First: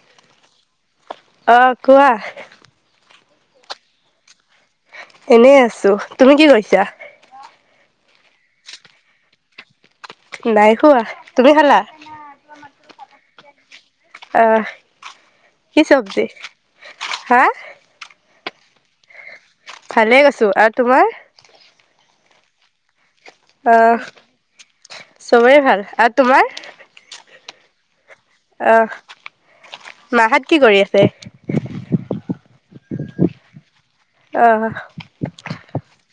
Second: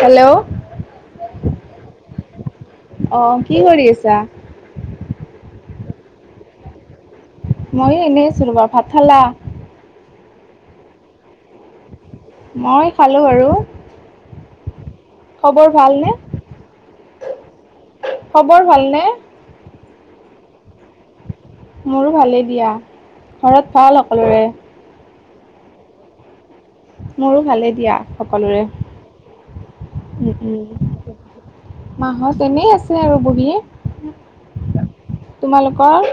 Hello অ কোৱা। অ কি কৰি আছা? এনেই আছোঁ। তুমি কি কৰিছা? মইয়ো এনেই আছো তোমাৰ ভাত খালা। নাই খোৱা তুমি খালা। মই খালোঁ আৰু। আহ খবৰ কি ভালনে চব্জি হা। খবৰ ভালনে? ভালে কৈছো আৰু তোমাৰ। মোৰ ভাল দিয়া ঘৰত ভাল সকলোৰে। চবেই ভাল আৰু তোমাৰ। মোৰো ভালে দিয়া। সকলোৰে আহ মাহাত কি কৰি আছে মাহত। এনেই আছে আৰু বহি আহ তোমালোকৰ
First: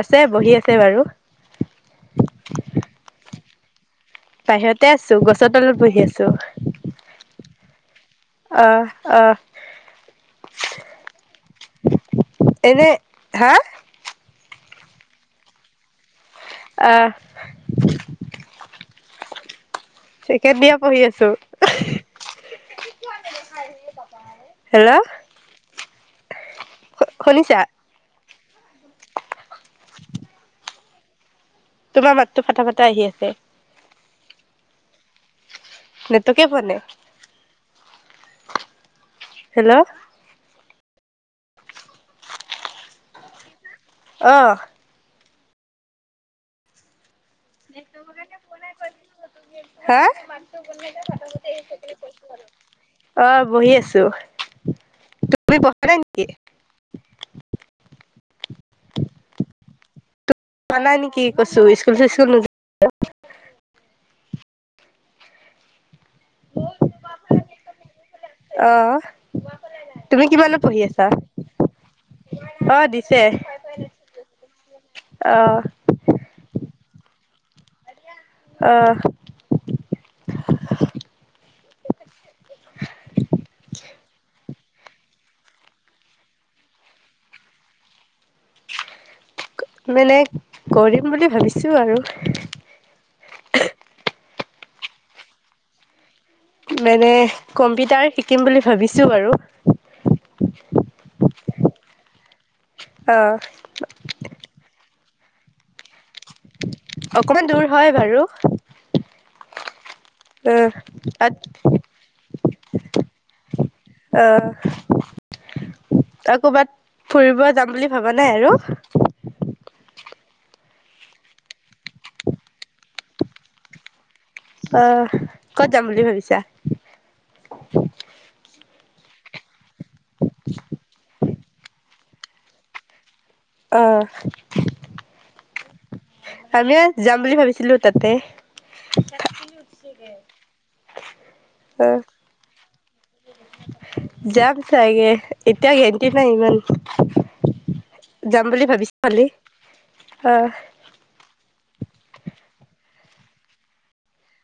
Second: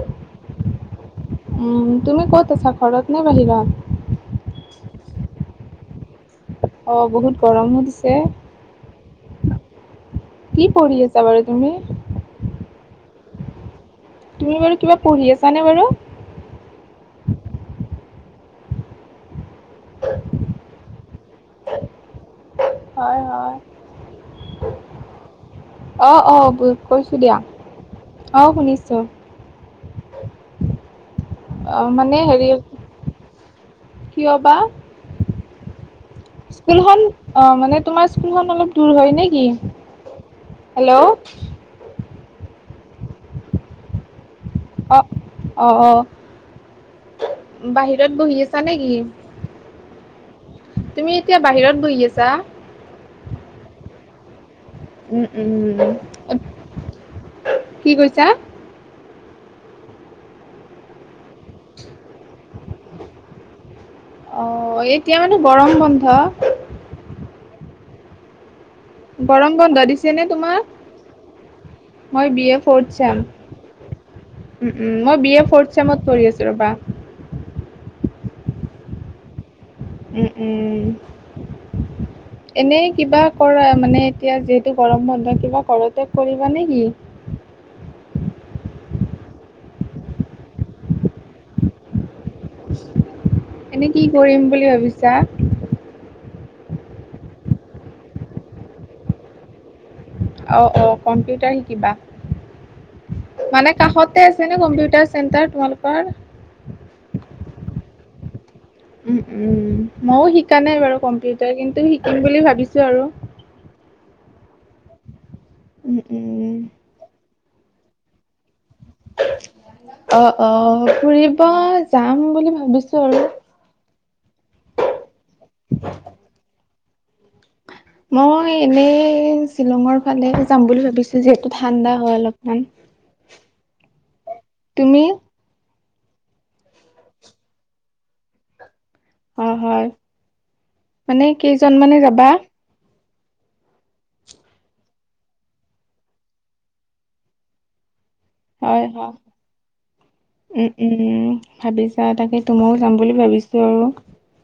আছে বহি আছে বাৰু। উম তুমি ক'ত আছা খৰত নে বাহিৰত। সিহঁতে আছো গছৰ তলত বহি আছোঁ। অ বহুত গৰমো দিছে। আহ আহ। কি পঢ়ি আছা বাৰু তুমি। এনে হা। তুমি বাৰু কিবা পঢ়ি আছা নে বাৰু? আহ। ছেকেণ্ডডিয়েৰ পঢ়ি আছোঁ। হয়, হয়। হেল্ল' অ-অ। কৈছোঁ দিয়া, শুনিছা অঁ শুনিছোঁ। আহ তোমাৰ মানে মাতটো হেৰি ফাটা ফাটা আহি আছে কিয় বা? নেটৱৰ্কে পোৱা নাই স্কুলখন অ মানে তোমাৰ স্কুলখন অলপ দূৰ হয় নে কি? হেল্ল' হেল্ল' অ। অ, অ, অ। বাহিৰত বহি আছা নে কি? হা? বহি আছা? অ, বহি আছোঁ। উম, উম। উ কি কৈছা? পানা নেকি কৈছো স্কুল চিস্কুল নো অ, এতিয়া মানে গৰম বন্ধ। [unintelligible] গৰম বন্ধ দিছে তুমি নে কিমানত তোমাৰ? পঢ়ি আছা মই বি এ অ ফৰ্ট চেম। দিছে উম, উম। মই অ বি এ ফৰ্ট চেমত পঢ়ি আছো ৰবা। অহ। উম উম এনেই কিবা কৰা মানে এতিয়া যে গৰম বন্ধ কিবা ঘৰতে কৰিবা নে কি? মানে কৰিম বুলি ভাবিছোঁ আৰু। এনেই কি কৰিম বুলি ভাবিছা? মানে কম্পিউটাৰ শিকিম বুলি ভাবিছোঁ বাৰু। অ, অহ। কম্পিউটাৰ শিকিবা। অ মানে কাষতে আছে নে কম্পিউটাৰ চেণ্টাৰ তোমালোকৰ? অকমান দূৰ হয় বাৰু। উম উম। মইও অ শিকা নাই বাৰু তাত কম্পিউটাৰ কিন্তু শিকিম বুলি ভাবিছো আৰু। উম আ উম কবাত ফুৰিব যাম বুলি ভবা নাই আৰু? উ। অ-অ ফুৰিব যাম বুলি ভাবিছো আৰু। অ, ক'ত যাম বুলি ভাবিছা? [inaudible] মই এনেই শ্বিলঙৰ ফালে যাম বুলি ভাবিছো। যিহেতু ঠাণ্ডা হয় অলপমান। অহ। তুমি আমিও যাম বুলি ভাবিছিলো তাতে। অ, হয়। মানে কেইজন অ মানে যাবা? যাম চাগে এতিয়া গেণ্টি নাই ইমান। যাম বুলি হয় ভাবিছো হয় কালি, অহ। উম উম ভাবিছা তাকেটো। মইও যাম বুলি ভাবিছো আৰু।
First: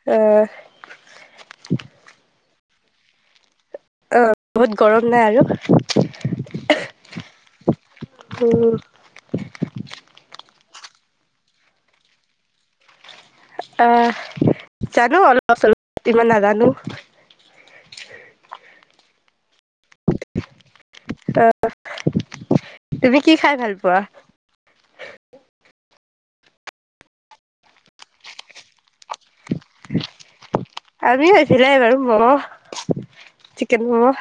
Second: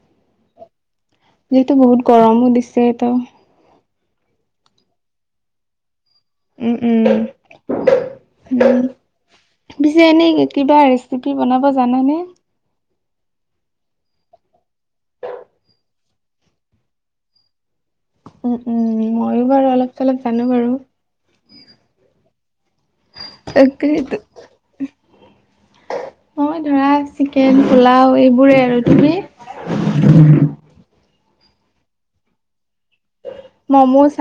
অঁ। যিহেতু বহুত গৰমো দিছে এত। ব-বহুত গৰম নাই আৰু। উম, উম। উ উম পিছে এনেই কিবা ৰেচিপি বনাব জানেনে? আহ জানো অলপ চলপ, ইমান নাজানো। উম, উম। মইও বাৰু অলপ চলপ জানো বাৰু। তুমি কি খাই ভাল পোৱা তাকেইটো। মই ধৰা চিকেন, পোলাও এইবোৰেই আৰু তুমি? আমিও হৈছিলে বাৰু ম'ম', চিকেন ম'ম' অঁ।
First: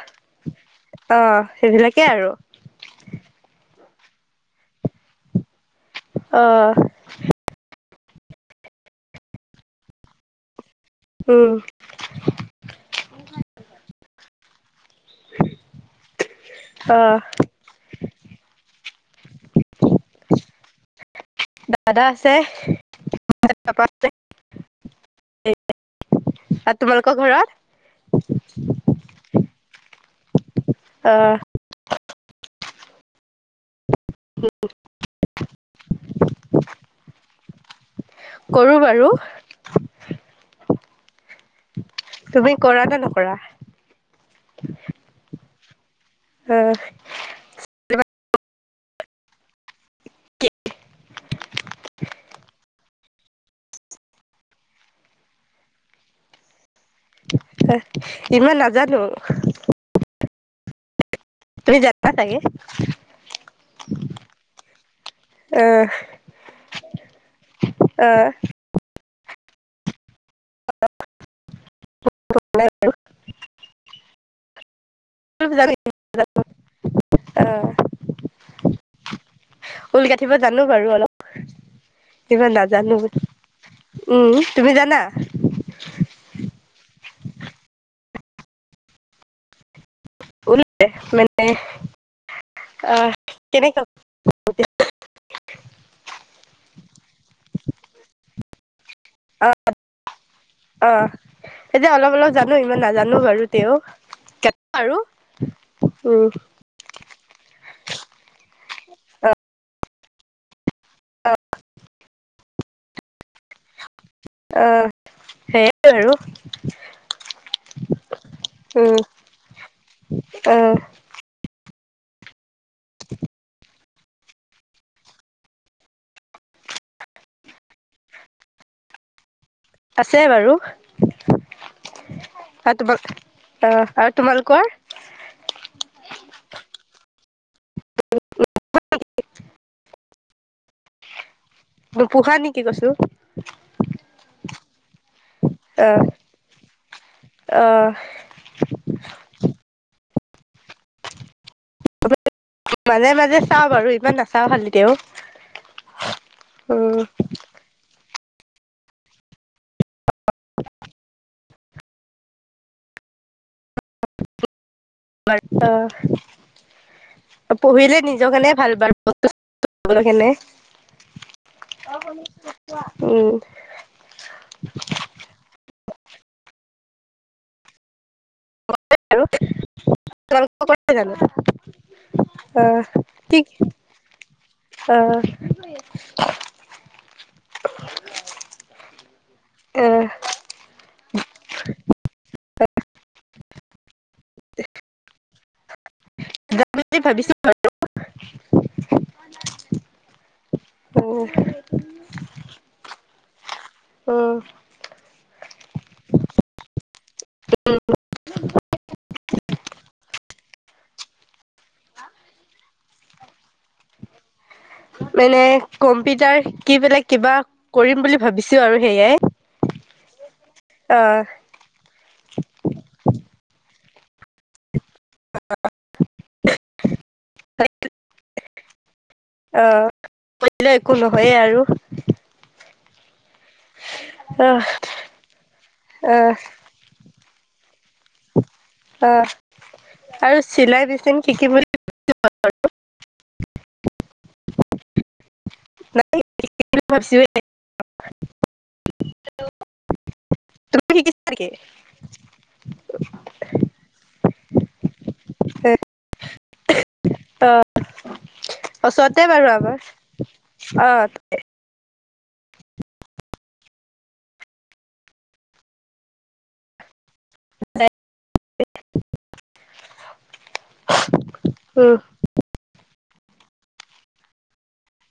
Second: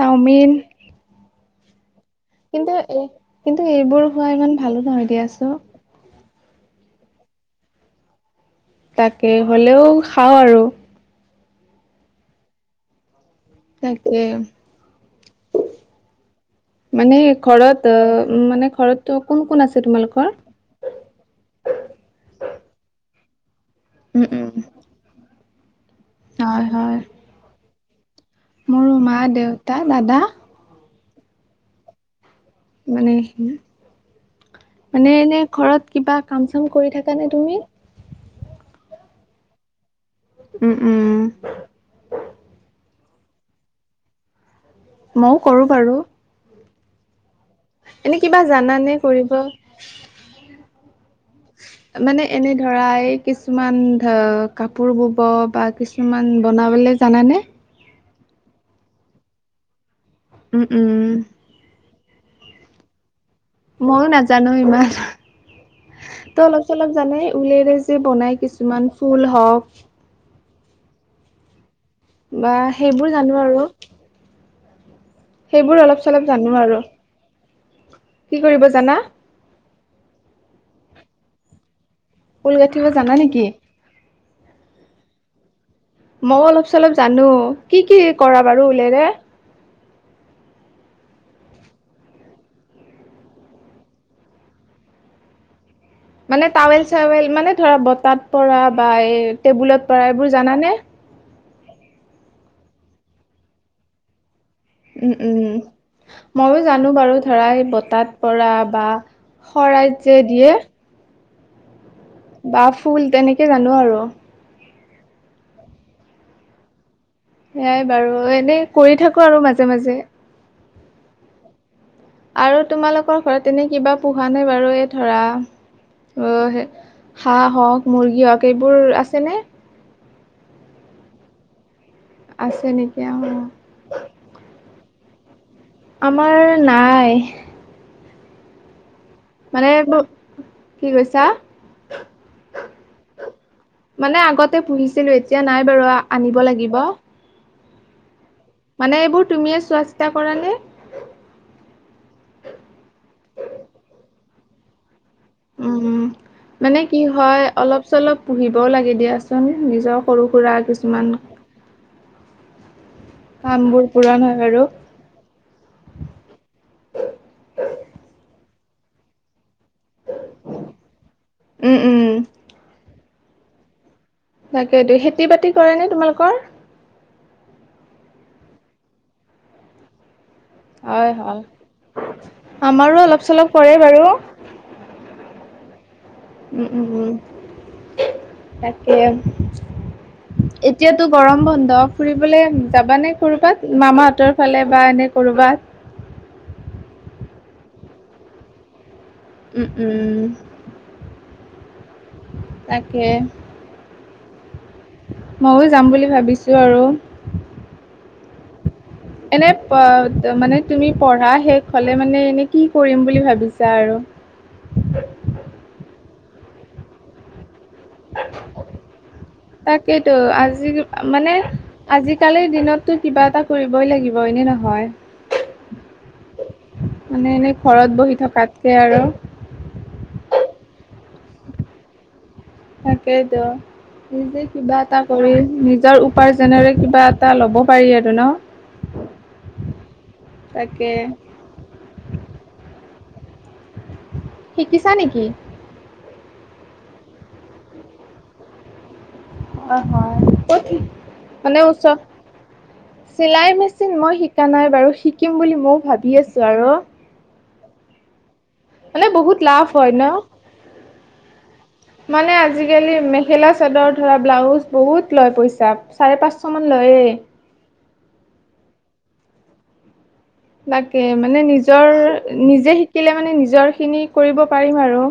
কিন্তু এ কিন্তু এইবোৰ খোৱা ইমান ভালো নহয় দিয়াচোন। আহ। তাকে হ'লেও খাওঁ আৰু। উম। তাকে অ মানে ঘৰত অঁ। উ মানে ঘৰতটো কোন কোন আছে তোমালোকৰ? দাদা আছে, পাপা আছে। উম, উম, আৰু তোমালোকৰ ঘৰত? মোৰ মা, দেউতা, দাদা। আহ। মানে- মানে এনে ঘৰত কিবা কাম চাম কৰি থাক নে তুমি? কৰো বাৰু। উম উম। তুমি নে কৰা। মইও কৰো বাৰু। আহ। এনে কিবা জান নে কৰিব? [unintelligible] মানে এনে ধৰাই কিছুমান ধ কাপোৰ বব বা কিছুমান বনাবলে- জানানে? ইমান নাজানো। উম উম উম। যানা চাগে। মইয়ো নাজানো ইমান। আহ ত অলপ চলপ জানে উলেৰে যে বনাই কিছুমান ফুল হওক স বা সেইবোৰ জানো আৰু সেইবোৰ অলপ চলপ জানো আৰু অঁ কি কৰিব জানা? ঊল গাঠিব জানো বাৰু অলপ চলপ কিব ঊল গাঁঠিব নাজানো জানা নেকি? উ তুমি জানা মই অলপ চলপ জানো কি কি কৰা বাৰু ঊলেৰে উল মানে আহ কেনেকা মানে টাৱেল চাৱেল মানে ধৰা বতাত পৰা বা এই অ', টেবুলত পৰা এইবোৰ জানানে অ', এতিয়া অলপ অলপ জানো ইমান নাজানো বাৰু তেওঁ উম উম মইয়ো জানো বাৰু ধৰা বতাত পৰা বা শৰাই যে দিয়ে বা ফুল তেনেকে জানো আৰু অ সেইয় আৰু সেয়াই বাৰু এনে কৰি থাকো আৰু মাজে মাজে [inaudible] আৰু তোমালোকৰ ঘৰত এনে কিবা পোহা নাই বাৰু এই ধৰা আহ হাঁ হওক মুৰ্গী হওক এইবোৰ আছেনে আছে বাৰু আছে আৰু তোমাল নেকি অ আৰু তোমালোকৰ আমাৰ নাই মানে কি কৈছা তই পোহা নেকি কৈছো মানে আগতে পুহিছিলো এতিয়া নাই বাৰু আনিব লাগিব অঁ মানে এইবোৰ তুমিয়ে চোৱা চিতা কৰা নে মাজে মাজে চাওঁ বাৰু ইমান নাচাও খালি তেওঁও উম মানে কি হয় অলপ চলপ পুহিবও লাগে দিয়াচোন নিজক সৰু সুৰা কিছুমান কাম বোৰ পূৰণ হয় বাৰু বাৰতা পুহিলে নিজৰ কাৰনে ভাল বাৰু কেনে উম উম উম তাকেইতো খেতি বাতি কৰে নে তোমালোকৰ আৰু হয় হয় আমাৰো অলপ [unintelligible] চলপ কৰে বাৰু অ উম উম উম তাকে অ', এতিয়াতো গৰম বন্ধ ফুৰিবলে যাবানে কৰবাত মামাহঁতৰ ফালে বা এনে কৰবাত যাম বুলি ভাবিছো বাৰু উম উম উম, তাকে অ মইয়ো যাম বুলি ভাবিছো আৰু এনে মানে তুমি পঢ়া শেষ হলে মানে এনে কি কৰিম বুলি ভাবিছা আৰু মানে কম্পিউটাৰ কি বেলাক কিবা কৰিম বুলি ভাবিছো আৰু সেয়ে তাকেইটো আজি অ', মানে আজিকালিৰ দিনতটো কিবা এটা কৰিব ব হয়নে নহয় মানে এনেই ঘৰত বহি থকাতকে আৰু- কৰিলে একো নহয়েই আৰু। তাকেইটো নিজে অ', কিবা এটা কৰি নিজৰ অ', উপাৰ্জনেৰে কিবা এটা লব- পাৰি আৰু ন অ আৰু চিলাই তাকে বিচিন শিকিবলে- [unintelligible] শিকিছা নেকি। [unintelligible] অ হয় কত তুমি শিকিছা নেকি? মানে ওচৰ- চিলাই মেচিন মই শিকা নাই বাৰু শিকিম বুলি ময়ো ভাবি আছোঁ আৰু। মানে ওচতে বহুত বাৰু লাভ হয় ন? আমাৰ অ। মানে আজিকালি মেখেলা চাদৰ ধৰা ব্লাউজ বহুত লয় পইচা চাৰে পাঁচশ মান লয়েই। [unintelligible] তাকে মানে নিজৰ উম, নিজে শি- শিকিলে মানে নিজৰখিনি কৰিব পাৰিম আৰু।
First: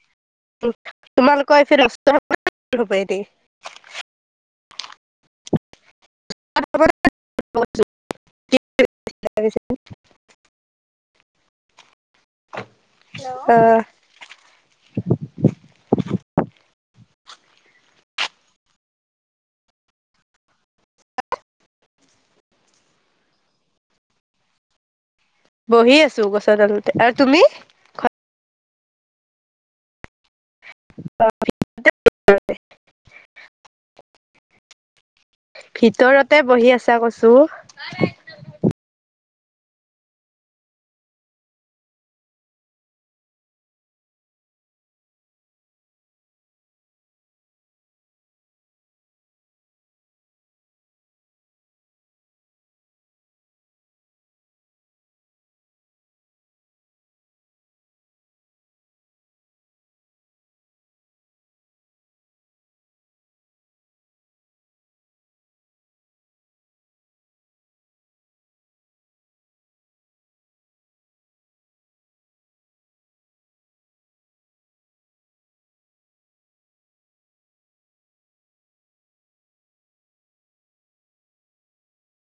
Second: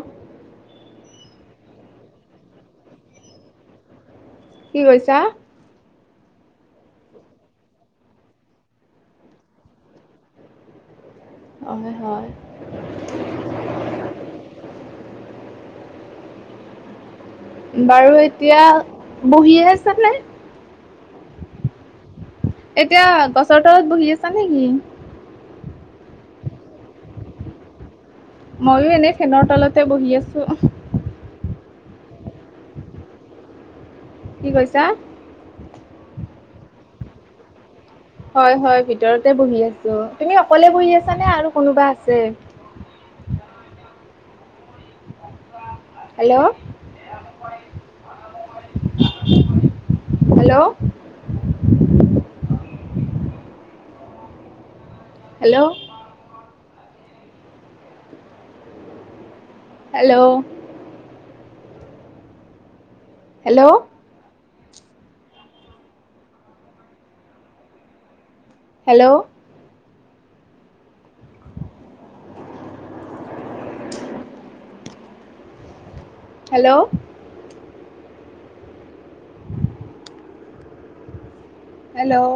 তোমালোকৰ এইফিস হব পায়ি থি। কি কৰিছা? [unintelligible] [unintelligible] হয় হয়। অহ। [unintelligible] বাৰু এতিয়া বহিয়ে আছা নে? এতিয়া গছৰ তলত বহি আছা নেকি। বহি আছো গছৰ তালতে আৰু তুমি? মইও এনেই ফেনৰ তলতে বহি আছো। [unintelligible] কি কৈছা? ভিতৰতে বহি আছা কছো। হয় হয় ভিতৰতে বহি আছো তুমি অকলে বহি আছানে আৰু কোনোবা আছে। [inaudible] Hello. Hello [inaudible] hello. Hello. Hello. Hello. Hello. Hello.